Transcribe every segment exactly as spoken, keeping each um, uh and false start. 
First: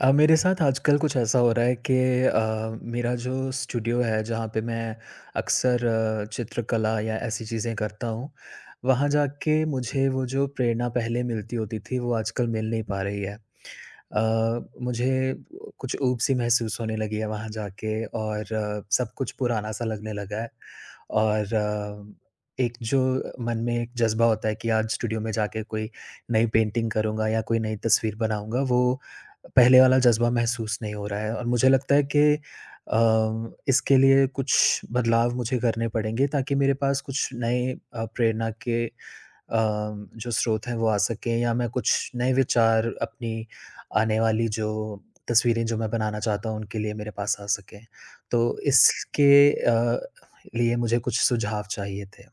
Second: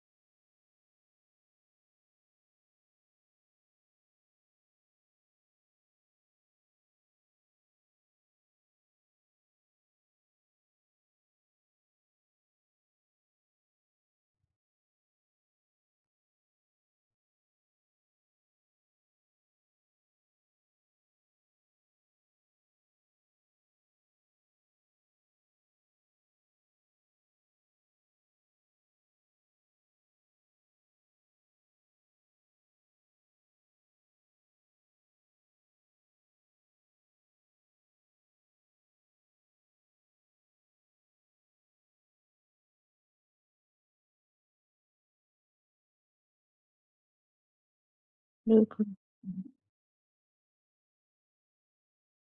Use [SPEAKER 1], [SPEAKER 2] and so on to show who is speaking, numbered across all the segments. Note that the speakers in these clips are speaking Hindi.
[SPEAKER 1] अ, मेरे साथ आजकल कुछ ऐसा हो रहा है कि अ, मेरा जो स्टूडियो है, जहाँ पे मैं अक्सर चित्रकला या ऐसी चीज़ें करता हूँ, वहाँ जाके मुझे वो जो प्रेरणा पहले मिलती होती थी, वो आजकल मिल नहीं पा रही है। अ, मुझे अ, कुछ ऊब-सी महसूस होने लगी है वहाँ जाके और सब कुछ पुराना-सा लगने लगा है। और एक जो मन में एक जज़्बा होता है कि आज स्टूडियो में जाके कोई नई पेंटिंग करूँगा या कोई नई तस्वीर बनाऊँगा, वो पहले वाला जज़्बा महसूस नहीं हो रहा है और मुझे लगता है कि अ, इसके लिए कुछ बदलाव मुझे करने पड़ेंगे, ताकि मेरे पास कुछ नए अ, प्रेरणा के अ, जो स्रोत हैं, वो आ सकें या मैं कुछ नए विचार अपनी आने वाली जो तस्वीरें जो मैं बनाना चाहता हूँ, उनके लिए मेरे पास आ सकें। तो
[SPEAKER 2] बिल्कुल।
[SPEAKER 1] इसके
[SPEAKER 2] उहुँ।
[SPEAKER 1] अ, लिए मुझे कुछ सुझाव चाहिए थे।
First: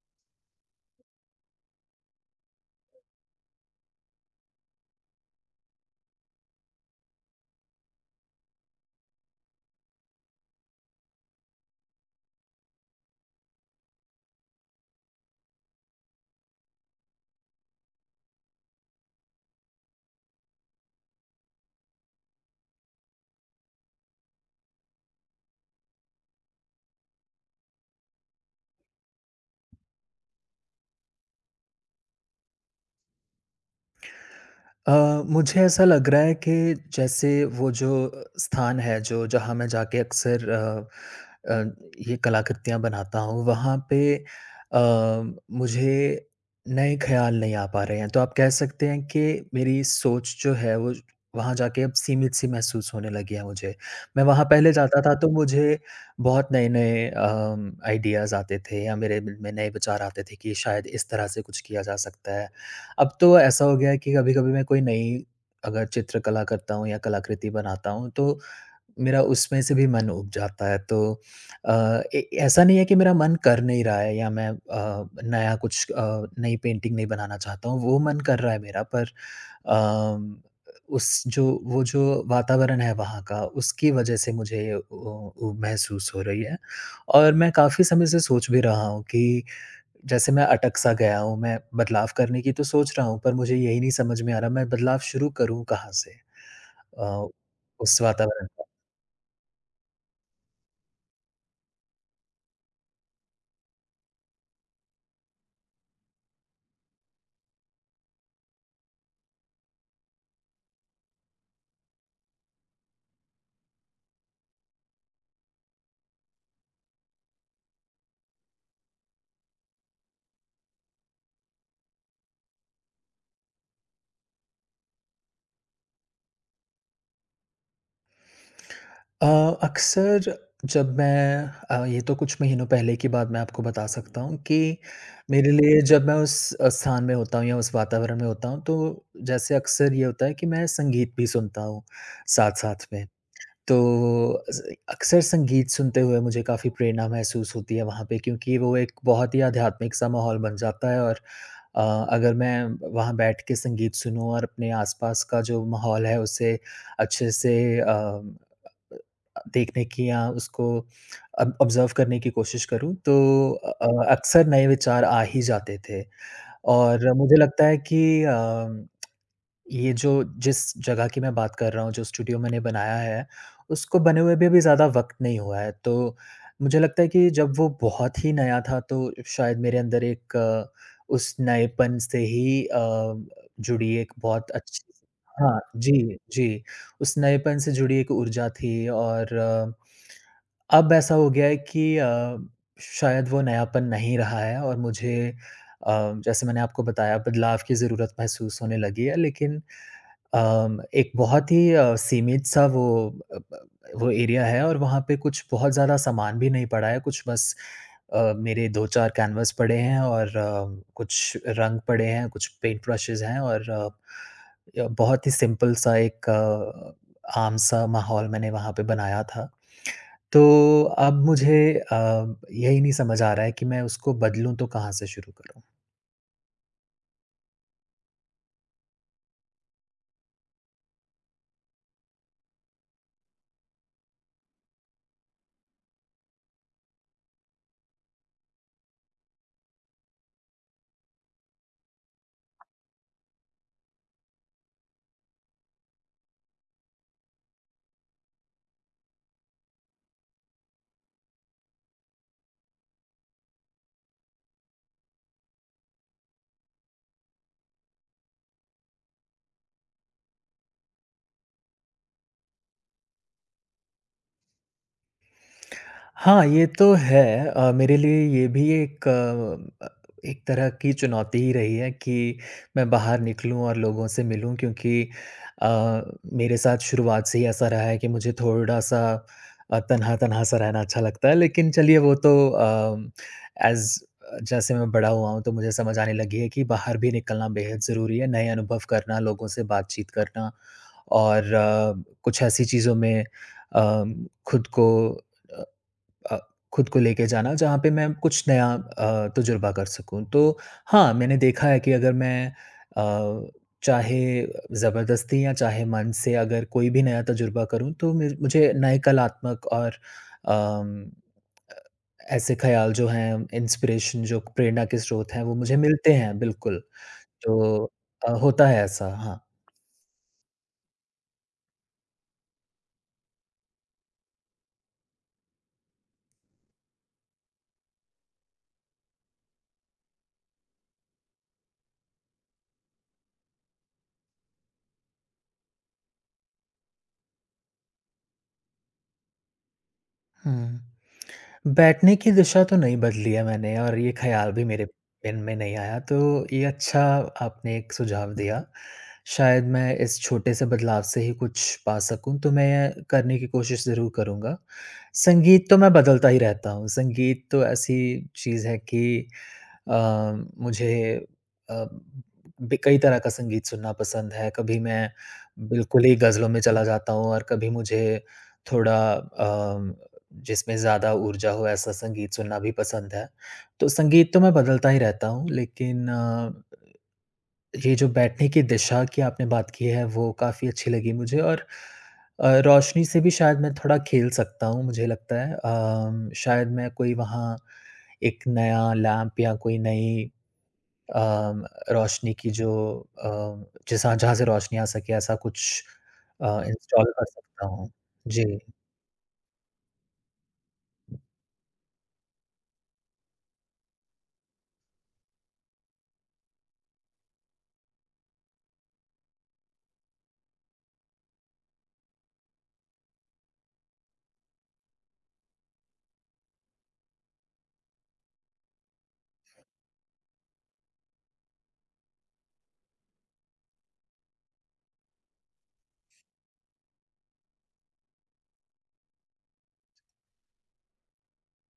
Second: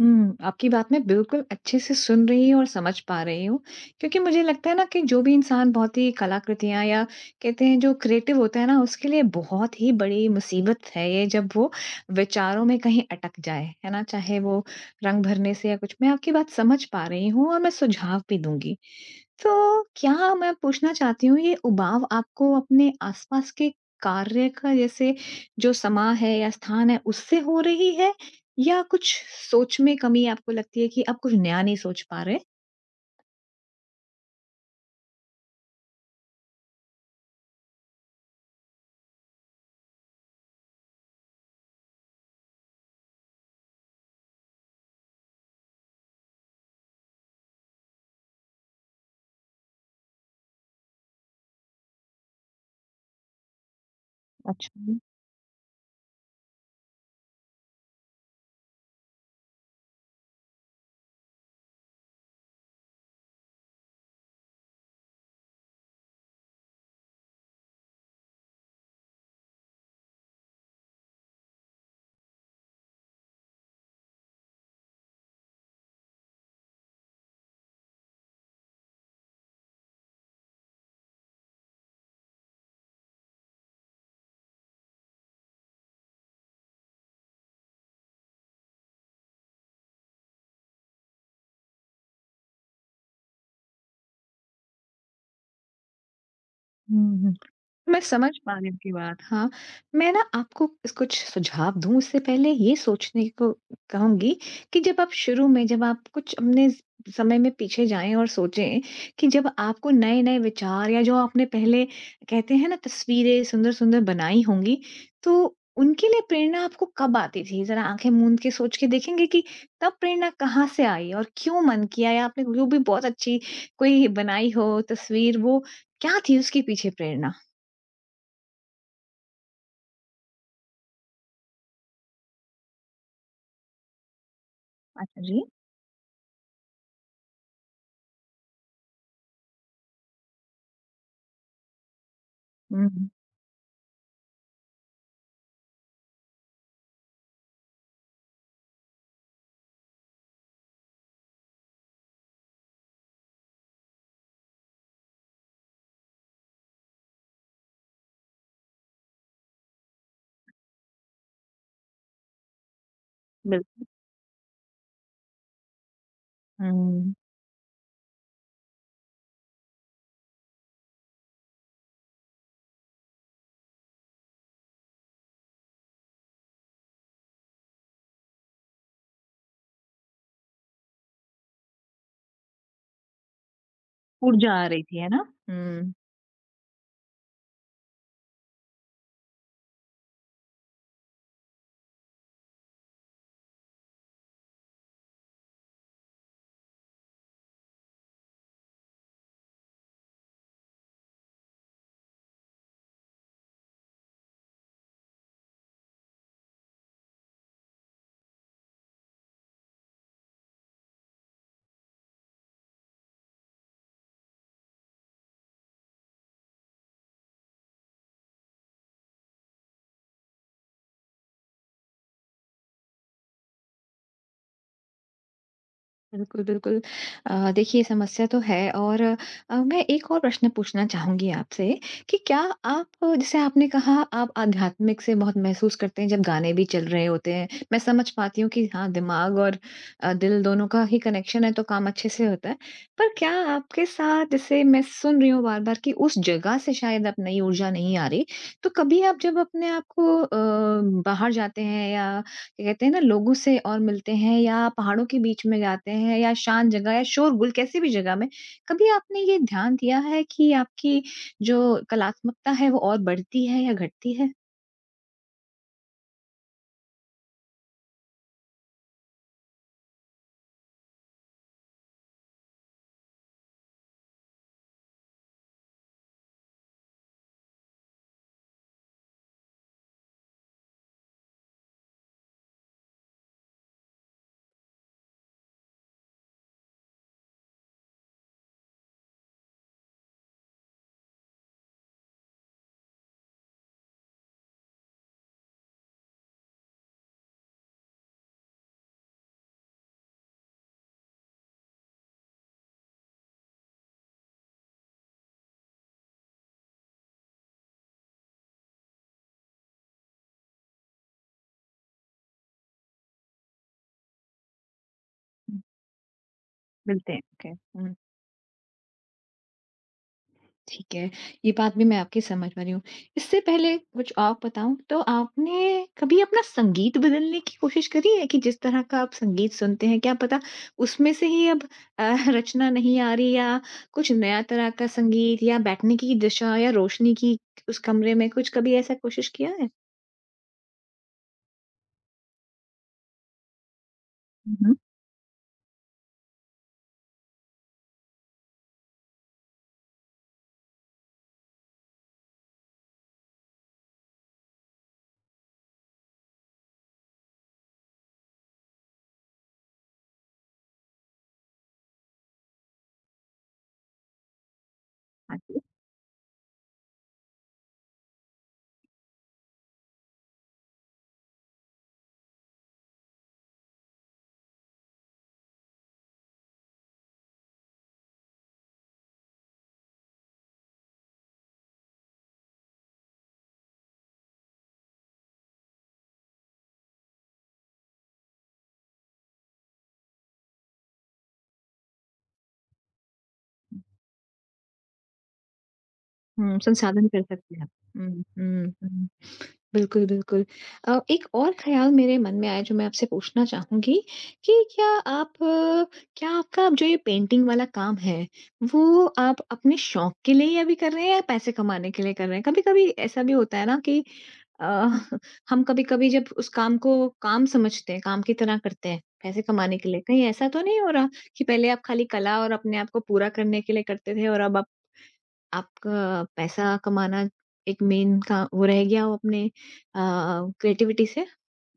[SPEAKER 2] हुँ, आपकी बात मैं बिल्कुल अच्छे से सुन रही हूँ और समझ पा रही हूँ, क्योंकि मुझे लगता है ना कि जो भी इंसान बहुत ही कलाकृतियाँ या कहते हैं, जो क्रिएटिव होता है ना, उसके लिए बहुत ही बड़ी मुसीबत है ये, जब वो विचारों में कहीं अटक जाए। है ना? चाहे वो रंग भरने से या कुछ। मैं आपकी बात समझ पा रही हूँ और मैं सुझाव भी दूँगी। तो क्या मैं पूछना चाहती हूँ, ये उबाऊ आपको अपने आसपास के कार्य का जैसे जो समाँ है या स्थान है, उससे हो रही है या कुछ सोच में कमी आपको लगती है कि आप कुछ नया नहीं सोच पा रहे हैं?
[SPEAKER 1] अ, मुझे ऐसा लग रहा है कि जैसे वो जो अ, स्थान है जो जहाँ मैं जाके अक्सर अ अ, ये कलाकृतियाँ बनाता हूँ, वहाँ पे अ, मुझे नए ख़याल नहीं आ पा रहे हैं, तो आप कह सकते हैं कि मेरी सोच जो है वो वहाँ जाके सीमित-सी महसूस होने लगी है मुझे। मैं वहाँ पहले
[SPEAKER 2] अच्छा।
[SPEAKER 1] जाता था तो मुझे बहुत नए-नए अ, आइडियाज़ आते थे या मेरे में नए विचार आते थे कि शायद इस तरह से कुछ किया जा सकता है। अब तो ऐसा हो गया है कि कभी-कभी मैं कोई नई अगर चित्रकला करता हूँ या कलाकृति बनाता हूँ, तो मेरा उसमें से भी मन उब जाता है, तो अ ए, ऐसा नहीं है कि मेरा मन कर नहीं रहा है या मैं अ, नया कुछ अ, नई पेंटिंग नहीं बनाना चाहता हूँ, वो मन कर रहा है मेरा पर अ, उस जो वो जो वातावरण है वहाँ का उसकी वजह से मुझे अ अ, महसूस हो रही है और मैं काफ़ी समय से सोच भी रहा हूँ कि जैसे मैं अटक-सा गया हूँ, मैं बदलाव करने की तो सोच रहा हूँ, पर मुझे यही नहीं समझ में आ रहा मैं बदलाव शुरू करूँ कहाँ से?
[SPEAKER 2] हुँ,
[SPEAKER 1] अ,
[SPEAKER 2] हुँ। मैं
[SPEAKER 1] उस
[SPEAKER 2] समझ
[SPEAKER 1] वातावरण
[SPEAKER 2] पा
[SPEAKER 1] का।
[SPEAKER 2] रही आपकी बात हाँ, मैं ना आपको कुछ सुझाव दूँ, उससे पहले ये सोचने को कहूँगी कि जब आप शुरू में जब आप कुछ अपने समय में पीछे जाएँ और सोचें कि जब आपको नए-नए विचार या जो आपने पहले कहते हैं ना तस्वीरें सुंदर-सुंदर बनाई होंगी, तो उनके लिए प्रेरणा आपको कब आती थी? जरा आँखें मूँद के सोच के देखेंगे कि तब प्रेरणा कहाँ से आई और क्यों मन किया या आपने जो भी बहुत अच्छी कोई बनाई हो तस्वीर वो क्या थी उसके पीछे प्रेरणा?
[SPEAKER 1] अ, अक्सर जब मैं अ, ये तो कुछ महीनों पहले की बात मैं आपको बता सकता हूँ कि
[SPEAKER 2] आत जी।
[SPEAKER 1] मेरे लिए जब मैं उस अ, स्थान में होता हूँ या उस वातावरण में होता हूँ, तो जैसे अक्सर ये होता है कि मैं संगीत भी सुनता हूँ साथ-साथ
[SPEAKER 2] हुँ,
[SPEAKER 1] में।
[SPEAKER 2] हुँ।
[SPEAKER 1] तो वो अस अ, अक्सर संगीत सुनते हुए मुझे काफ़ी प्रेरणा महसूस होती है वहाँ पे क्योंकि वो एक बहुत ही आध्यात्मिक-सा माहौल बन जाता है। और अ, अगर मैं वहाँ बैठ के संगीत सुनूँ और अपने आसपास का जो माहौल है, उसे अच्छे से अ, अ अ अ, देखने की या उसको अब ऑब्जर्व करने की कोशिश करूँ, तो अ
[SPEAKER 2] बिल्कुल।
[SPEAKER 1] अ अक्सर नए विचार आ ही जाते थे। और
[SPEAKER 2] हुँ।
[SPEAKER 1] मुझे लगता है कि अ, ये जो जिस जगह की मैं बात कर रहा हूँ, जो स्टूडियो मैंने बनाया है, उसको बने हुए भी अभी ज़्यादा वक़्त नहीं हुआ है। तो मुझे लगता है कि जब वो बहुत ही नया था, तो शायद मेरे अंदर एक उस नएपन से ही अ अ, जुड़ी एक बहुत
[SPEAKER 2] ऊर्जा आ रही
[SPEAKER 1] अच्छी
[SPEAKER 2] थी, है ना।
[SPEAKER 1] हाँ,
[SPEAKER 2] हुँ।
[SPEAKER 1] जी, जी, उस नएपन से जुड़ी एक ऊर्जा थी और, अब ऐसा हो गया है कि अ, शायद वो नयापन नहीं रहा है और मुझे अ, जैसे मैंने आपको बताया, बदलाव की ज़रूरत महसूस होने लगी है। लेकिन अ, एक बहुत ही अ, सीमित-सा वो अ, ब अ, वो एरिया है और वहाँ पे कुछ बहुत ज़्यादा सामान भी नहीं पड़ा है। कुछ बस अ, मेरे दो चार कैनवास पड़े हैं और अ, कुछ रंग पड़े हैं, कुछ पेंट ब्रशेस हैं और अ, य बहुत ही सिंपल-सा एक अ, आम-सा माहौल मैंने वहाँ पे बनाया था। तो अब मुझे अ, यही नहीं समझ आ रहा है कि मैं उसको बदलूँ, तो कहाँ से शुरू करूँ?
[SPEAKER 2] बिल्कुल, बिल्कुल। अ, देखिए ये समस्या तो है और अ, मैं एक और प्रश्न पूछना चाहूँगी आपसे, कि क्या आप जैसे आपने कहा आप आध्यात्मिक से बहुत महसूस करते हैं जब गाने भी चल रहे होते हैं। मैं समझ पाती हूँ कि हाँ, दिमाग और अ, दिल दोनों का ही कनेक्शन है तो काम अच्छे से होता है। पर क्या आपके साथ जैसे मैं सुन रही हूँ बार-बार कि उस जगह से शायद अब नई ऊर्जा नहीं आ रही, तो कभी आप जब अपने आप को अ, बाहर जाते हैं या क्या कहते हैं ना लोगों से और मिलते हैं या पहाड़ों के बीच में जाते हैं या शांत जगह या शोर-गुल कैसी भी जगह में, कभी आपने ये ध्यान दिया है कि आपकी जो कलात्मकता है, वो और बढ़ती है या घटती है?
[SPEAKER 1] हाँ, ये तो है। अ, मेरे लिए ये भी एक अ, एक तरह की चुनौती ही रही है कि मैं बाहर निकलूँ और लोगों से मिलूँ क्योंकि अ, मेरे साथ शुरुआत से ही ऐसा रहा है कि मुझे थोड़ा-सा अ, तन्हा-तन्हा सा रहना अच्छा लगता है। लेकिन चलिए, वो तो अम, एज़ अ, जैसे मैं बड़ा हुआ हूँ तो मुझे समझ आने लगी है कि बाहर भी निकलना बेहद ज़रूरी है। नए अनुभव करना, लोगों से बातचीत करना और कुछ ऐसी चीज़ों में अम, खुद को अ अ, खुद को लेके जाना जहाँ पे मैं कुछ नया अ, तजुर्बा कर सकूँ। तो हाँ, मैंने देखा है कि अगर मैं अ, चाहे ज़बरदस्ती या चाहे मन से अगर कोई भी नया तजुर्बा करूँ तो मेर मुझे नए कलात्मक और अम, अ, ऐसे ख्याल जो हैं, इंस्पिरेशन जो प्रेरणा के स्रोत हैं, वो
[SPEAKER 2] हुँ।
[SPEAKER 1] मुझे मिलते हैं बिल्कुल।
[SPEAKER 2] मिलते हैं, ओके,
[SPEAKER 1] तो
[SPEAKER 2] हुँ।
[SPEAKER 1] अ, होता है ऐसा हाँ।
[SPEAKER 2] ठीक है। ये बात भी मैं आपकी समझ पा रही हूँ। इससे पहले कुछ और बताऊँ, तो आपने कभी अपना संगीत बदलने की कोशिश करी है कि जिस तरह का आप संगीत सुनते हैं, क्या पता उसमें से ही अब अ, रचना नहीं आ रही या कुछ नया तरह का संगीत या बैठने की दिशा या रोशनी की उस कमरे में कुछ कभी ऐसा कोशिश किया है?
[SPEAKER 1] हुँ। बैठने की दिशा तो नहीं बदली है मैंने और ये ख़्याल
[SPEAKER 2] हुँ,
[SPEAKER 1] भी
[SPEAKER 2] हुँ।
[SPEAKER 1] मेरे मन में नहीं आया, तो ये अच्छा आपने एक सुझाव दिया। शायद मैं इस छोटे से बदलाव से ही कुछ पा सकूँ, तो मैं करने की कोशिश ज़रूर करूँगा। संगीत तो मैं बदलता ही रहता हूँ, संगीत तो ऐसी चीज़ है कि अ, मुझे अ, ब कई तरह का संगीत सुनना पसंद है, कभी मैं
[SPEAKER 2] हाँ, जी।
[SPEAKER 1] बिल्कुल ही गज़लों में चला जाता हूँ और कभी मुझे थोड़ा अ, जिसमें ज़्यादा ऊर्जा हो ऐसा संगीत सुनना भी पसंद है। तो संगीत तो मैं बदलता ही रहता हूँ, लेकिन अ, ये जो बैठने की दिशा की आपने बात की है, वो काफ़ी अच्छी लगी मुझे और अ, रोशनी से भी शायद मैं थोड़ा खेल सकता हूँ, मुझे लगता है। अ, म शायद मैं कोई वहाँ एक नया लैंप या कोई नई अ, रोशनी की जो अ, जैसा जहाँ से रोशनी आ सके ऐसा कुछ अ,
[SPEAKER 2] हुँ, संसाधन
[SPEAKER 1] इंस्टॉल
[SPEAKER 2] कर
[SPEAKER 1] कर
[SPEAKER 2] सकते
[SPEAKER 1] सकता
[SPEAKER 2] हैं।
[SPEAKER 1] हूँ।
[SPEAKER 2] हुँ,
[SPEAKER 1] जी।
[SPEAKER 2] हुँ, हुँ बिल्कुल, बिल्कुल। अ, एक और ख़्याल मेरे मन में आया, जो मैं आपसे पूछना चाहूँगी कि क्या आप क्या आपका जो ये पेंटिंग वाला काम है, वो आप अपने शौक के लिए ही अभी कर रहे हैं या पैसे कमाने के लिए कर रहे हैं? कभी-कभी ऐसा भी होता है ना कि अ, हम कभी-कभी जब उस काम को काम समझते हैं, काम की तरह करते हैं, पैसे कमाने के लिए कहीं ऐसा तो नहीं हो रहा कि पहले आप खाली कला और अपने आप को पूरा करने के लिए करते थे और अब आप आपका पैसा कमाना एक मेन का वो रह गया हो अपने अ, क्रिएटिविटी से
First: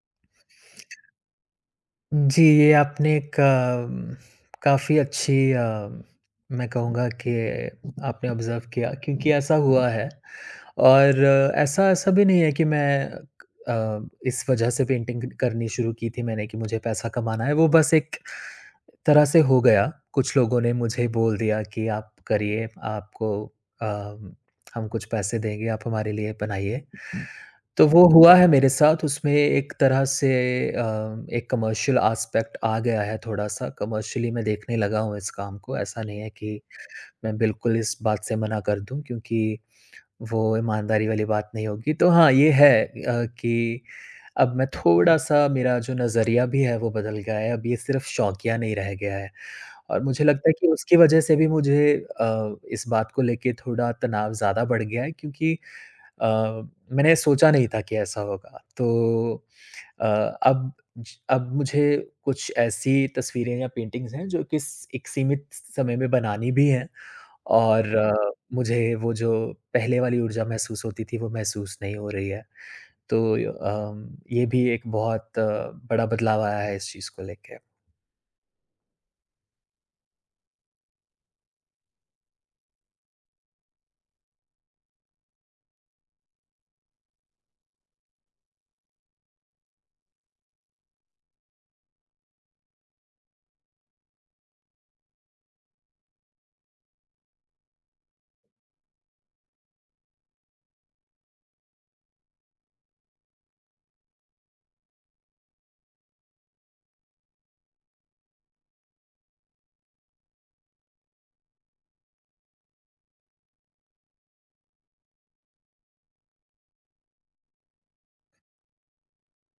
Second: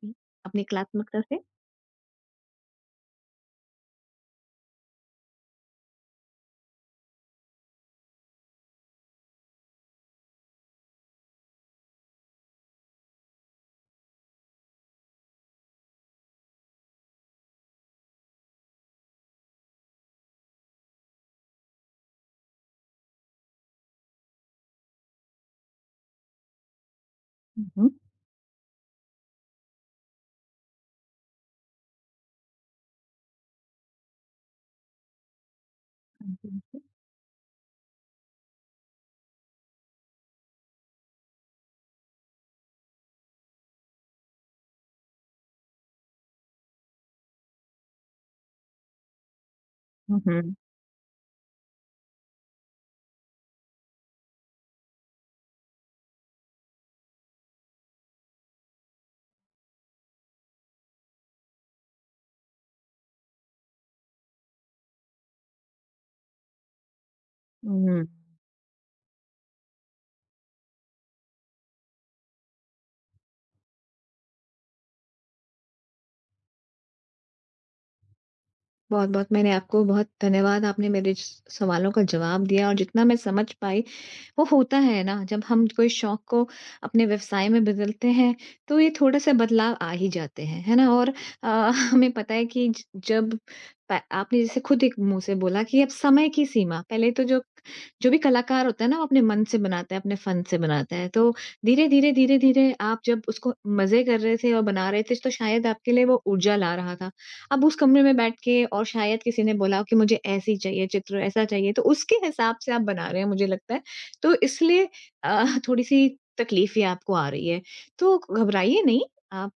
[SPEAKER 2] उ अपनी कलात्मकता से?
[SPEAKER 1] हुँ, जी ये आपने एक अम, काफ़ी अच्छी अ, मैं कहूँगा कि आपने ऑब्जर्व किया, क्योंकि ऐसा हुआ है। और ऐसा-ऐसा भी नहीं है कि मैं अ, इस वजह से पेंटिंग क करनी शुरू की थी मैंने कि मुझे पैसा कमाना है, वो बस एक तरह से हो गया। कुछ लोगों ने मुझे बोल दिया कि आप करिए आपको अ, हम कुछ पैसे देंगे आप हमारे लिए बनाइए।
[SPEAKER 2] हुँ,
[SPEAKER 1] तो
[SPEAKER 2] हुँ।
[SPEAKER 1] वो हुआ है मेरे साथ उसमें एक तरह से अ, एक कमर्शियल आस्पेक्ट आ गया है थोड़ा-सा कमर्शियली मैं देखने लगा हूँ, इस काम को ऐसा नहीं है कि
[SPEAKER 2] [unintelligible]
[SPEAKER 1] मैं बिल्कुल इस बात से मना कर दूँ, क्योंकि वो ईमानदारी वाली बात नहीं होगी। तो हाँ ये है अ, कि अब मैं थोड़ा-सा मेरा जो नजरिया भी है वो बदल गया है अब ये सिर्फ़ शौकिया नहीं रह गया है। और
[SPEAKER 2] हुँ,
[SPEAKER 1] मुझे लगता है
[SPEAKER 2] हुँ।
[SPEAKER 1] कि उसकी वज़ह से भी मुझे अ, इस बात को लेके थोड़ा तनाव ज़्यादा बढ़ गया है क्योंकि अ, मैंने सोचा नहीं था कि ऐसा होगा। तो अ, अब अब मुझे कुछ ऐसी तस्वीरें या पेंटिंग्स हैं जो कि स एक सीमित समय में बनानी भी है और
[SPEAKER 2] हुँ।
[SPEAKER 1] मुझे वो जो पहले वाली ऊर्जा महसूस होती थी, वो महसूस नहीं हो रही है। तो य अम, ये भी एक बहुत बड़ा बदलाव आया है इस चीज़ को लेके।
[SPEAKER 2] बहुत-बहुत मैंने आपको बहुत धन्यवाद आपने मेरे स सवालों का जवाब दिया और जितना मैं समझ पाई, वो होता है ना जब हम कोई शौक को अपने व्यवसाय में बदलते हैं तो ये थोड़ा-सा बदलाव आ ही जाते हैं। है ना और अ, हमें पता है कि ज जब प आपने जैसे खुद एक मुँह से बोला कि अब समय की सीमा, पहले तो जो जो भी कलाकार होता है ना, वो अपने मन से बनाता है, अपने फन से बनाता है। तो धीरे-धीरे, धीरे-धीरे आप जब उसको मज़े कर रहे थे और बना रहे थे, तो शायद आपके लिए वो ऊर्जा ला रहा था। अब उस कमरे में बैठ के और शायद किसी ने बोला कि मुझे ऐसी चाहिए चित्र, ऐसा चाहिए तो उसके हिसाब से आप बना रहे हैं, मुझे लगता है, तो इसलिए अ, थोड़ी-सी तकलीफें आपको आ रही हैं। तो घबराइए नहीं आप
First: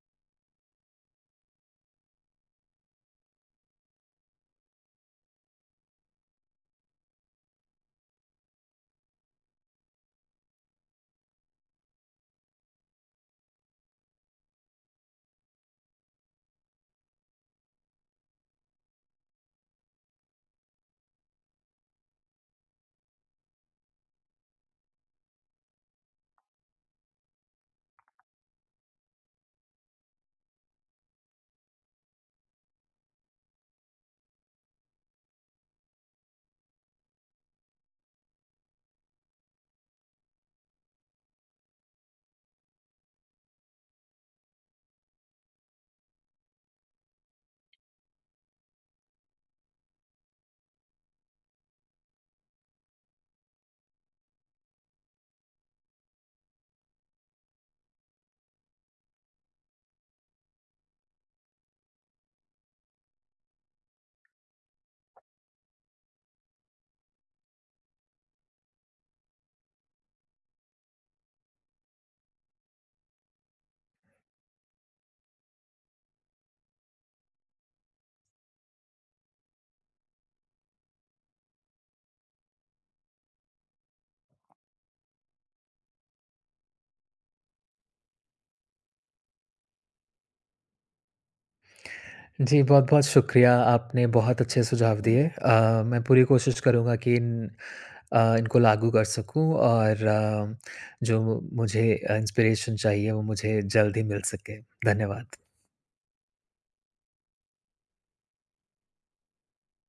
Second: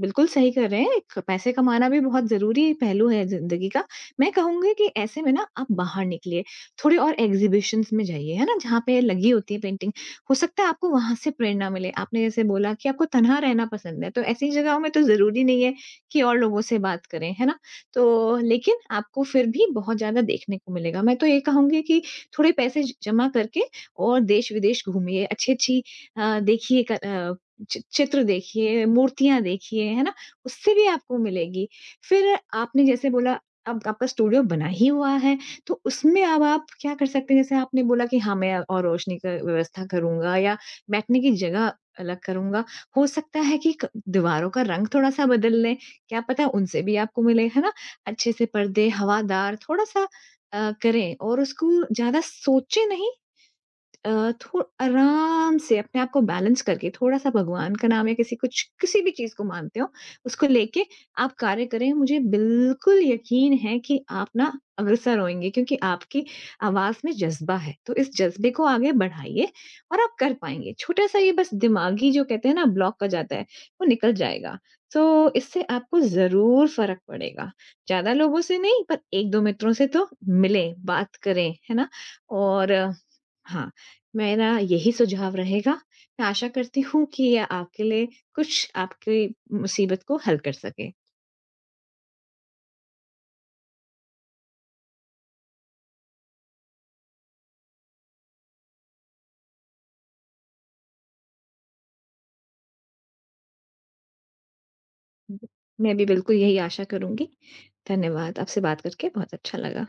[SPEAKER 2] बिल्कुल सही कह रहे हैं, पैसे कमाना भी बहुत ज़रूरी पहलू है ज़िन्दगी का, मैं कहूँगी कि ऐसे में ना आप बाहर निकलिए, थोडे और एक्ज़िबिशन्स में जाइए, है ना जहाँ पे लगी होती है पेंटिंग हो सकता है आपको वहाँ से प्रेरणा मिले। आपने जैसे बोला कि आपको तन्हा रहना पसंद है, तो ऐसी जगहों में तो ज़रूरी नहीं है कि और लोगों से बात करें, है ना? तो लेकिन आपको फिर भी बहुत ज़्यादा देखने को मिलेगा। मैं तो ये कहूँगी कि थोड़े पैसे ज जमा करके और देश-विदेश घूमिए अच्छी-अच्छी अ, देखिए क अ, चि चित्र देखिए, मूर्तियाँ देखिए, है ना उससे भी आपको मिलेगी। फिर आपने जैसे बोला, आप आपका स्टूडियो बना ही हुआ है, तो उसमें अब आप क्या कर सकते हैं, जैसे आपने बोला कि, "हाँ मैं और रोशनी का व्यवस्था करूँगा या बैठने की जगह अलग करूँगा।" हो सकता है कि क दीवारों का रंग थोड़ा-सा बदल लें। क्या पता उनसे भी आपको मिले है ना, अच्छे से पर्दे हवादार थोड़ा-सा अ, करें और उसको ज़्यादा सोचे नहीं। अ, थो आराम से अपने आप को बैलेंस करके, थोड़ा-सा भगवान का नाम या किसी कुछ किसी भी चीज़ को मानते हो, उसको लेके आप कार्य करें। मुझे बिल्कुल यकीन है कि आप ना अग्रसर होएँगे क्योंकि आपकी आवाज़ में जज़्बा है, तो इस जज़्बे को आगे बढ़ाइए और आप कर पाएँगे छोटा-सा ये बस दिमागी जो कहते हैं ना ब्लॉक हो जाता है, वो निकल जाएगा। तो इससे आपको ज़रूर फ़र्क पड़ेगा, ज़्यादा लोगों से नहीं पर एक-दो मित्रों से तो मिले बात करें, है ना? और हाँ, मेरा यही सुझाव रहेगा मैं आशा करती हूँ कि ये आपके लिए कुछ आपकी मुसीबत को हल कर सकें।
[SPEAKER 1] जी बहुत-बहुत शुक्रिया आपने बहुत अच्छे सुझाव दिए। अ, मैं पूरी कोशिश करूँगा कि इन अ, इनको लागू कर सकूँ और जो मुझे अ, इंस्पिरेशन चाहिए वो मुझे जल्द ही मिल सके। धन्यवाद।
[SPEAKER 2] मैं भी बिल्कुल यही आशा करुँगी। धन्यवाद आपसे बात करके बहुत अच्छा लगा।